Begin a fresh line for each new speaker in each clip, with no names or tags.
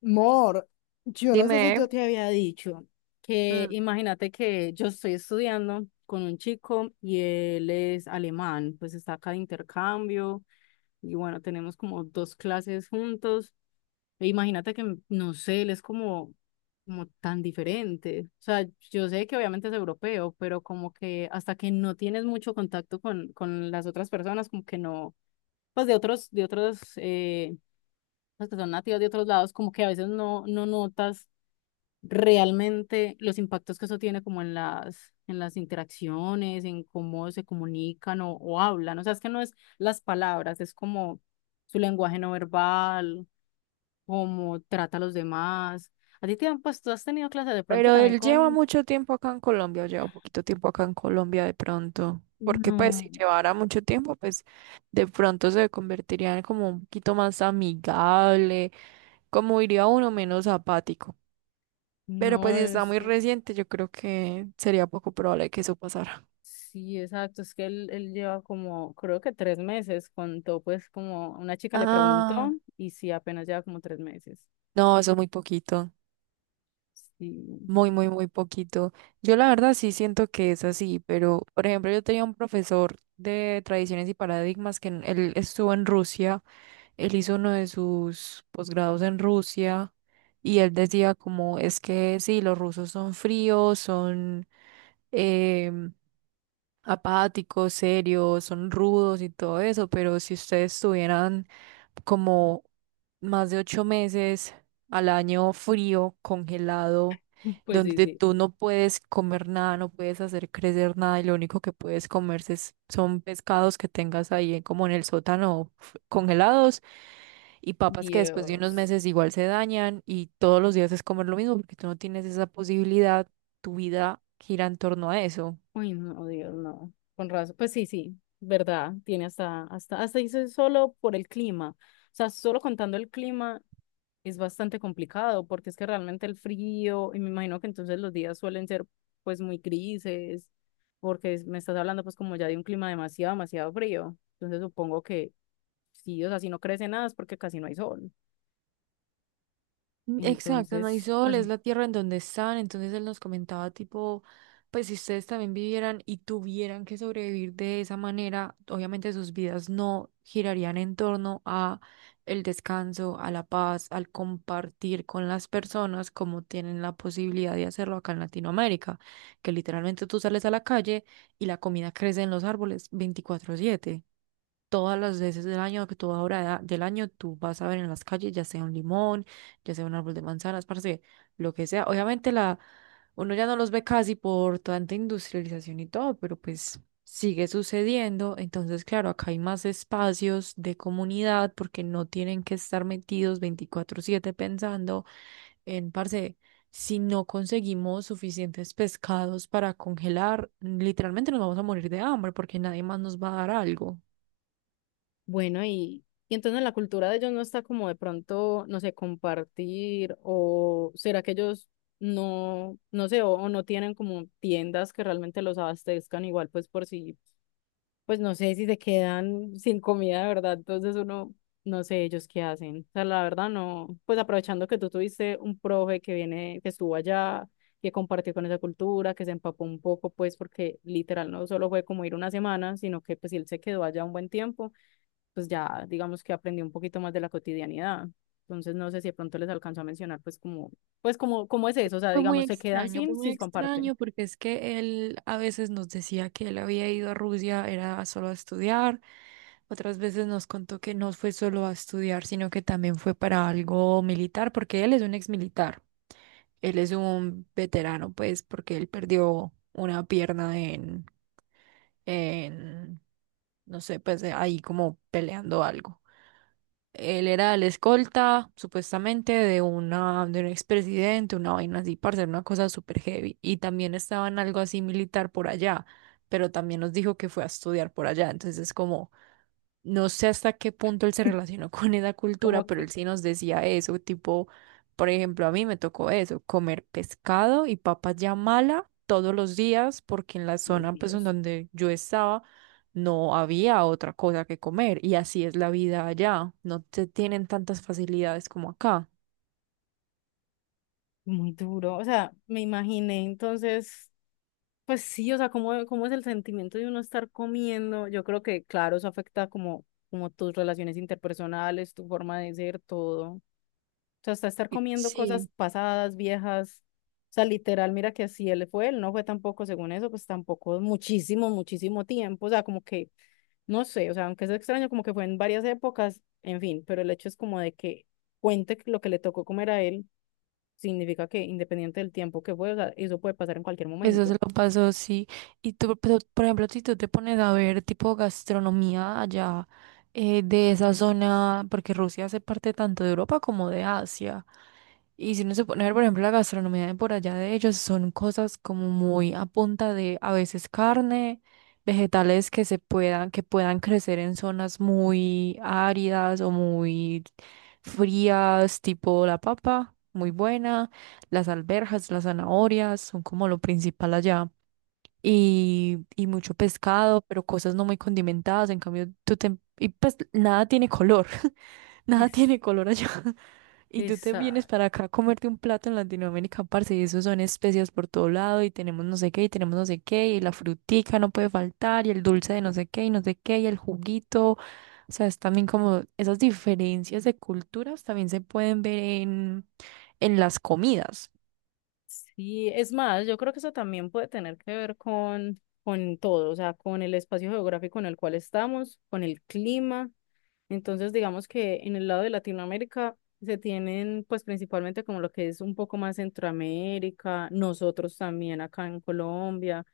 Mor, yo no sé si
Dime.
yo te había dicho que
mm,
imagínate que yo estoy estudiando con un chico y él es alemán, pues está acá de intercambio y bueno, tenemos como dos clases juntos. E imagínate que, no sé, él es como tan diferente. O sea, yo sé que obviamente es europeo, pero como que hasta que no tienes mucho contacto con las otras personas, como que no, pues de otros los que son nativos de otros lados, como que a veces no notas realmente los impactos que eso tiene como en las interacciones, en cómo se comunican o hablan. O sea, es que no es las palabras, es como su lenguaje no verbal, cómo trata a los demás. A ti te han, pues tú has tenido clases de pronto
pero
también
él lleva
con...
mucho tiempo acá en Colombia, o lleva poquito tiempo acá en Colombia de pronto, porque pues si
No,
llevara mucho tiempo, pues de pronto se convertiría en como un poquito más amigable, como diría uno menos apático. Pero pues
no,
si está
es
muy
que...
reciente, yo creo que sería poco probable que eso pasara.
Sí, exacto. Es que él lleva como, creo que 3 meses. Contó, pues, como una chica le preguntó,
Ah,
y sí, apenas lleva como 3 meses.
no, eso es muy poquito.
Sí,
Muy, muy, muy poquito. Yo la verdad sí siento que es así, pero por ejemplo yo tenía un profesor de tradiciones y paradigmas que él estuvo en Rusia, él hizo uno de sus posgrados en Rusia y él decía como es que sí, los rusos son fríos, son em, apáticos, serios, son rudos y todo eso, pero si ustedes tuvieran como más de 8 meses al año frío, congelado,
pues sí,
donde
sí.
tú no puedes comer nada, no puedes hacer crecer nada y lo único que puedes comerse son pescados que tengas ahí como en el sótano congelados y papas que después de unos
Dios.
meses igual se dañan y todos los días es comer lo mismo porque tú no tienes esa posibilidad, tu vida gira en torno a eso.
Uy, no, Dios, no. Con razón. Pues sí, sí, verdad. Tiene hasta dice solo por el clima. O sea, solo contando el clima es bastante complicado porque es que realmente el frío, y me imagino que entonces los días suelen ser pues muy grises, porque me estás hablando pues como ya de un clima demasiado, demasiado frío. Entonces supongo que sí, o sea, si no crece nada es porque casi no hay sol.
Mm, exacto, no hay
Entonces,
sol,
pues
es la tierra en donde están. Entonces él nos comentaba tipo, pues si ustedes también vivieran y tuvieran que sobrevivir de esa manera, obviamente sus vidas no girarían en torno a el descanso, a la paz, al compartir con las personas como tienen la posibilidad de hacerlo acá en Latinoamérica, que literalmente tú sales a la calle y la comida crece en los árboles 24/7 todas las veces del año, que toda hora del año, tú vas a ver en las calles, ya sea un limón, ya sea un árbol de manzanas, parce, lo que sea. Obviamente uno ya no los ve casi por tanta industrialización y todo, pero pues sigue sucediendo. Entonces, claro, acá hay más espacios de comunidad porque no tienen que estar metidos 24/7 pensando parce, si no conseguimos suficientes pescados para congelar, literalmente nos vamos a morir de hambre porque nadie más nos va a dar algo.
bueno, y entonces la cultura de ellos no está como de pronto, no sé, compartir o será que ellos no, no sé, o no tienen como tiendas que realmente los abastezcan igual, pues por si, pues no sé si se quedan sin comida de verdad, entonces uno, no sé ellos qué hacen. O sea, la verdad no, pues aprovechando que tú tuviste un profe que viene, que estuvo allá, que compartió con esa cultura, que se empapó un poco, pues porque literal no solo fue como ir una semana, sino que pues sí, él se quedó allá un buen tiempo pues ya digamos que aprendí un poquito más de la cotidianidad. Entonces no sé si de pronto les alcanzo a mencionar pues como, cómo es eso, o sea, digamos, se quedan
Fue
sin
muy
si comparten.
extraño porque es que él a veces nos decía que él había ido a Rusia, era solo a estudiar, otras veces nos contó que no fue solo a estudiar, sino que también fue para algo militar, porque él es un ex militar, él es un veterano, pues, porque él perdió una pierna en, no sé, pues ahí como peleando algo. Él era el escolta, supuestamente, de un expresidente, una vaina así, para hacer una cosa súper heavy. Y también estaba en algo así militar por allá, pero también nos dijo que fue a estudiar por allá. Entonces, es como, no sé hasta qué punto él se relacionó con esa cultura,
Como
pero él
que,
sí nos decía eso, tipo, por ejemplo, a mí me tocó eso, comer pescado y papas ya mala todos los días, porque en la
ay,
zona pues en
Dios,
donde yo estaba no había otra cosa que comer y así es la vida allá, no te tienen tantas facilidades como acá.
muy duro. O sea, me imaginé entonces, pues sí, o sea, cómo es el sentimiento de uno estar comiendo. Yo creo que, claro, eso afecta como, como tus relaciones interpersonales, tu forma de ser, todo. O sea, hasta estar
Y-
comiendo
sí.
cosas pasadas, viejas. O sea, literal, mira que si él fue, él no fue tampoco, según eso, pues tampoco muchísimo, muchísimo tiempo. O sea, como que, no sé, o sea, aunque es extraño, como que fue en varias épocas, en fin, pero el hecho es como de que cuente lo que le tocó comer a él, significa que independiente del tiempo que fue, o sea, eso puede pasar en cualquier
Eso se
momento.
lo pasó, sí. Y tú, pero, por ejemplo, si tú te pones a ver tipo gastronomía allá, de esa zona, porque Rusia hace parte tanto de Europa como de Asia. Y si uno se pone a ver, por ejemplo, la gastronomía de por allá de ellos, son cosas como muy a punta de a veces carne, vegetales que se puedan, que puedan crecer en zonas muy áridas o muy frías, tipo la papa, muy buena, las alberjas, las zanahorias son como lo principal allá. Y mucho pescado, pero cosas no muy condimentadas. En cambio, tú te... Y pues nada tiene color. Nada tiene
Es,
color allá. Y tú te vienes
esa-
para acá a comerte un plato en Latinoamérica, parce, y eso son especias por todo lado, y tenemos no sé qué, y tenemos no sé qué, y la frutica no puede faltar, y el dulce de no sé qué, y no sé qué, y el juguito. O sea, es también como esas diferencias de culturas también se pueden ver en las comidas.
Sí, es más, yo creo que eso también puede tener que ver con todo, o sea, con el espacio geográfico en el cual estamos, con el clima, entonces, digamos que en el lado de Latinoamérica se tienen pues principalmente como lo que es un poco más Centroamérica, nosotros también acá en Colombia,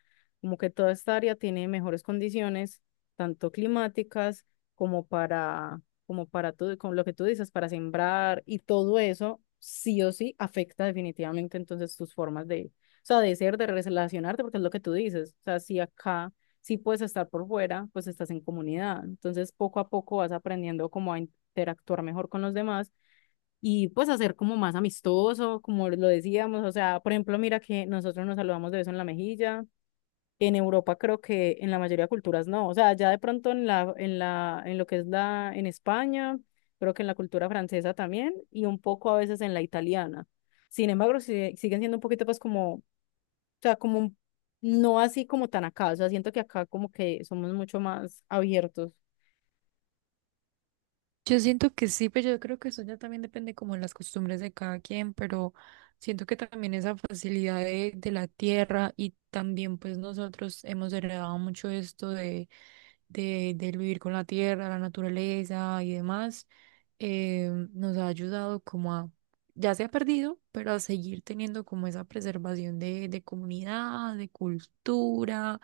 como que toda esta área tiene mejores condiciones, tanto climáticas como para, como para como lo que tú dices, para sembrar y todo eso sí o sí afecta definitivamente entonces tus formas de, o sea, de ser, de relacionarte, porque es lo que tú dices, o sea, si acá si puedes estar por fuera, pues estás en comunidad. Entonces, poco a poco vas aprendiendo como a interactuar mejor con los demás y pues hacer como más amistoso, como lo decíamos. O sea, por ejemplo, mira que nosotros nos saludamos de beso en la mejilla. En Europa creo que en la mayoría de culturas no. O sea, ya de pronto en la, en la, en lo que es la, en España, creo que en la cultura francesa también y un poco a veces en la italiana. Sin embargo, siguen siendo un poquito pues como sea, como no así como tan acá, o sea, siento que acá como que somos mucho más abiertos.
Yo siento que sí, pero yo creo que eso ya también depende como de las costumbres de cada quien, pero siento que también esa facilidad de la tierra y también pues nosotros hemos heredado mucho esto del vivir con la tierra, la naturaleza y demás, nos ha ayudado como a, ya se ha perdido, pero a seguir teniendo como esa preservación de comunidad, de cultura,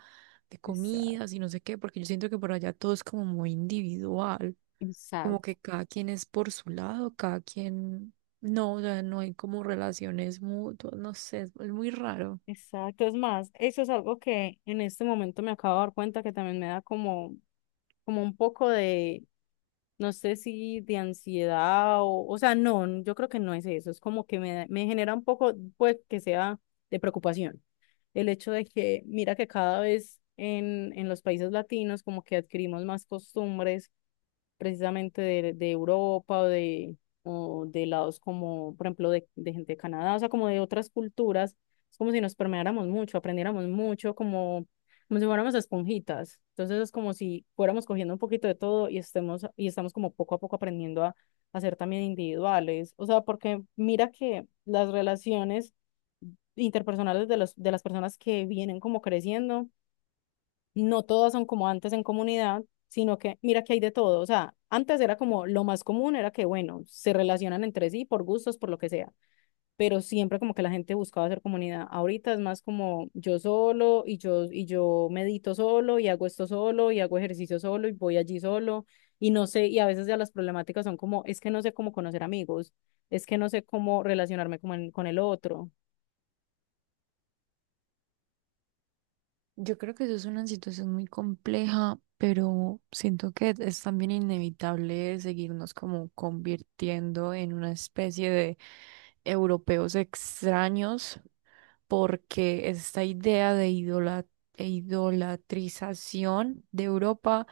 de comidas
Exacto.
y no sé qué, porque yo siento que por allá todo es como muy individual, como
Exacto.
que cada quien es por su lado, cada quien, no, o sea, no hay como relaciones mutuas, no sé, es muy raro.
Exacto, es más, eso es algo que en este momento me acabo de dar cuenta que también me da como, como un poco de, no sé si de ansiedad o sea, no, yo creo que no es eso, es como que me, me genera un poco, pues, que sea de preocupación. El hecho de que, mira que cada vez en los países latinos como que adquirimos más costumbres precisamente de Europa o de lados como, por ejemplo, de gente de Canadá, o sea, como de otras culturas. Es como si nos permeáramos mucho, aprendiéramos mucho, como, como si fuéramos esponjitas. Entonces es como si fuéramos cogiendo un poquito de todo y estemos, y estamos como poco a poco aprendiendo a ser también individuales. O sea, porque mira que las relaciones interpersonales de los, de las personas que vienen como creciendo no todas son como antes en comunidad, sino que mira que hay de todo. O sea, antes era como lo más común era que, bueno, se relacionan entre sí por gustos, por lo que sea, pero siempre como que la gente buscaba hacer comunidad. Ahorita es más como yo solo y yo medito solo y hago esto solo y hago ejercicio solo y voy allí solo y no sé, y a veces ya las problemáticas son como, es que no sé cómo conocer amigos, es que no sé cómo relacionarme con el otro.
Yo creo que eso es una situación muy compleja, pero siento que es también inevitable seguirnos como convirtiendo en una especie de europeos extraños, porque esta idea de e idolatrización de Europa,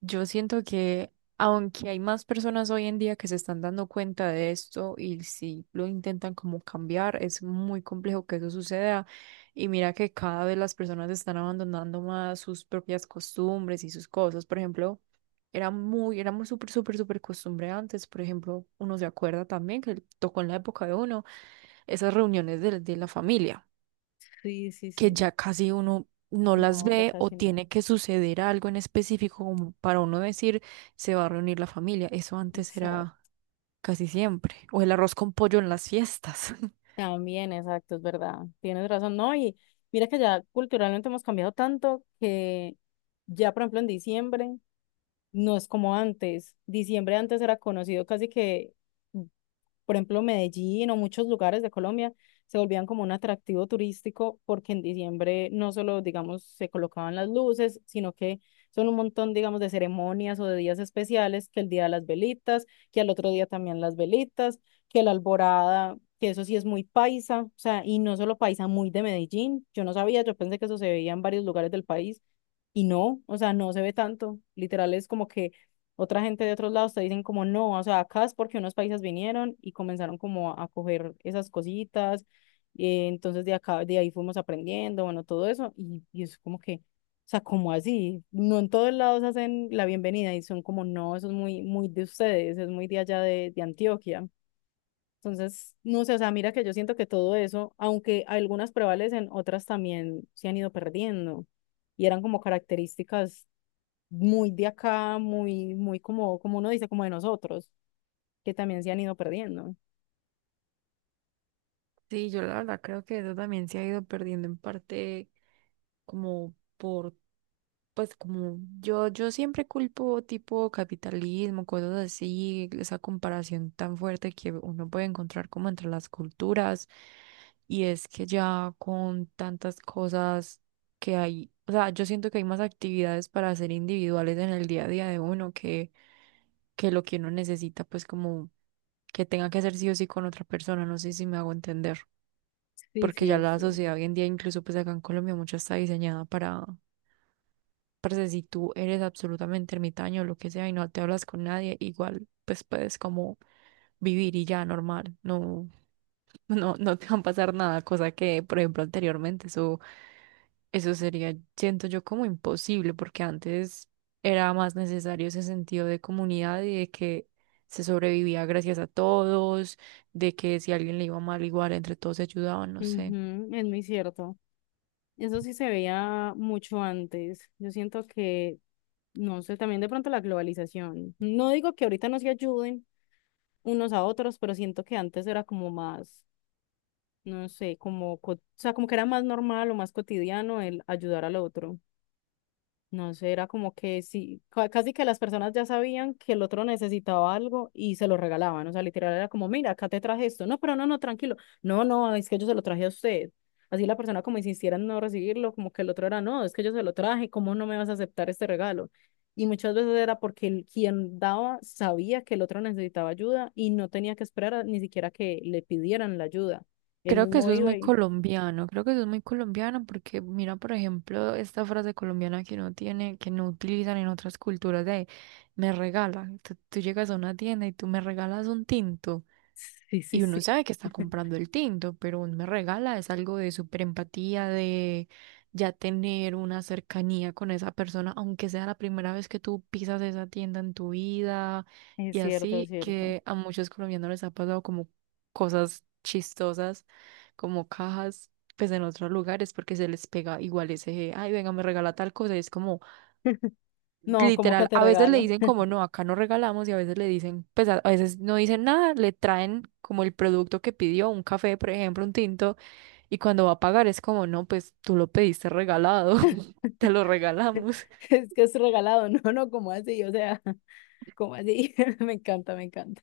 yo siento que aunque hay más personas hoy en día que se están dando cuenta de esto y si lo intentan como cambiar, es muy complejo que eso suceda y mira que cada vez las personas están abandonando más sus propias costumbres y sus cosas. Por ejemplo, era muy súper, súper, súper costumbre antes. Por ejemplo, uno se acuerda también que tocó en la época de uno esas reuniones de la familia,
Sí, sí,
que
sí.
ya casi uno no las
No, ya
ve o
casi no.
tiene que suceder algo en específico como para uno decir se va a reunir la familia. Eso antes
Exacto.
era casi siempre. O el arroz con pollo en las fiestas.
También, exacto, es verdad. Tienes razón, ¿no? Y mira que ya culturalmente hemos cambiado tanto que ya, por ejemplo, en diciembre no es como antes. Diciembre antes era conocido casi que por ejemplo, Medellín o muchos lugares de Colombia se volvían como un atractivo turístico porque en diciembre no solo, digamos, se colocaban las luces, sino que son un montón, digamos, de ceremonias o de días especiales, que el día de las velitas, que al otro día también las velitas, que la alborada, que eso sí es muy paisa, o sea, y no solo paisa, muy de Medellín. Yo no sabía, yo pensé que eso se veía en varios lugares del país. Y no, o sea, no se ve tanto. Literal es como que otra gente de otros lados te dicen como no, o sea, acá es porque unos países vinieron y comenzaron como a coger esas cositas, entonces de acá, de ahí fuimos aprendiendo, bueno, todo eso, y es como que, o sea, como así, no en todos lados hacen la bienvenida y son como no, eso es muy, muy de ustedes, es muy de allá de Antioquia. Entonces, no sé, o sea, mira que yo siento que todo eso, aunque algunas prevalecen, otras también se han ido perdiendo y eran como características muy de acá, muy, muy como, como uno dice, como de nosotros, que también se han ido perdiendo.
Sí, yo la verdad creo que eso también se ha ido perdiendo en parte como pues como yo siempre culpo tipo capitalismo, cosas así, esa comparación tan fuerte que uno puede encontrar como entre las culturas. Y es que ya con tantas cosas que hay, o sea, yo siento que hay más actividades para hacer individuales en el día a día de uno que lo que uno necesita, pues como que tenga que hacer sí o sí con otra persona, no sé si me hago entender.
Sí,
Porque
sí,
ya
es
la
cierto.
sociedad hoy en día, incluso pues acá en Colombia, mucho está diseñada para, parce, si tú eres absolutamente ermitaño o lo que sea y no te hablas con nadie, igual pues puedes como vivir y ya normal, no, no, no te va a pasar nada, cosa que, por ejemplo, anteriormente eso sería, siento yo, como imposible, porque antes era más necesario ese sentido de comunidad y de que se sobrevivía gracias a todos, de que si a alguien le iba mal, igual entre todos se ayudaban, no sé.
Ujú, es muy cierto. Eso sí se veía mucho antes. Yo siento que, no sé, también de pronto la globalización. No digo que ahorita no se ayuden unos a otros, pero siento que antes era como más, no sé, como, o sea, como que era más normal o más cotidiano el ayudar al otro. No sé, era como que sí, casi que las personas ya sabían que el otro necesitaba algo y se lo regalaban. O sea, literal era como, mira, acá te traje esto. No, pero no, no, tranquilo. No, no, es que yo se lo traje a usted. Así la persona como insistiera en no recibirlo, como que el otro era, no, es que yo se lo traje, ¿cómo no me vas a aceptar este regalo? Y muchas veces era porque el, quien daba sabía que el otro necesitaba ayuda y no tenía que esperar ni siquiera que le pidieran la ayuda. Él
Creo que
mismo
eso es muy
iba y...
colombiano, creo que eso es muy colombiano porque mira, por ejemplo, esta frase colombiana que uno tiene, que no utilizan en otras culturas de me regala. Tú llegas a una tienda y tú me regalas un tinto.
Sí, sí,
Y uno
sí.
sabe que está comprando el tinto, pero un me regala es algo de súper empatía, de ya tener una cercanía con esa persona, aunque sea la primera vez que tú pisas esa tienda en tu vida.
Es
Y
cierto, es
así
cierto.
que a muchos colombianos les ha pasado como cosas chistosas, como cajas, pues en otros lugares, porque se les pega igual ese, ay, venga, me regala tal cosa. Y es como...
No, ¿cómo que
Literal,
te
a veces le
regalo?
dicen como no, acá no regalamos y a veces le dicen, pues a veces no dicen nada, le traen como el producto que pidió, un café, por ejemplo, un tinto, y cuando va a pagar es como no, pues tú lo pediste regalado, te lo regalamos.
Es que es regalado, no, no, ¿cómo así? O sea, ¿cómo así? Me encanta, me encanta.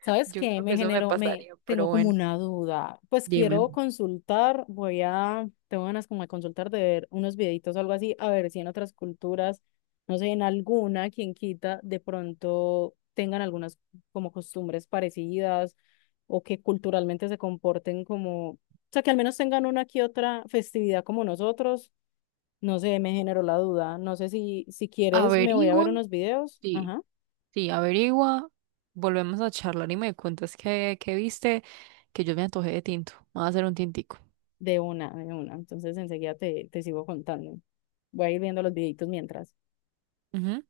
¿Sabes
Yo
qué?
creo que
Me
eso me
generó, me
pasaría, pero
tengo como
bueno,
una duda. Pues
dime.
quiero consultar, voy a, tengo ganas como de consultar, de ver unos videitos o algo así, a ver si en otras culturas, no sé, en alguna, quien quita, de pronto tengan algunas como costumbres parecidas o que culturalmente se comporten como, o sea, que al menos tengan una que otra festividad como nosotros. No sé, me generó la duda. No sé si, si quieres, me voy a ver
Averigua,
unos videos.
sí,
Ajá.
sí, averigua, volvemos a charlar y me cuentas qué viste, que yo me antojé de tinto, me voy a hacer un tintico.
De una, de una. Entonces enseguida te, te sigo contando. Voy a ir viendo los videitos mientras.
Ujú.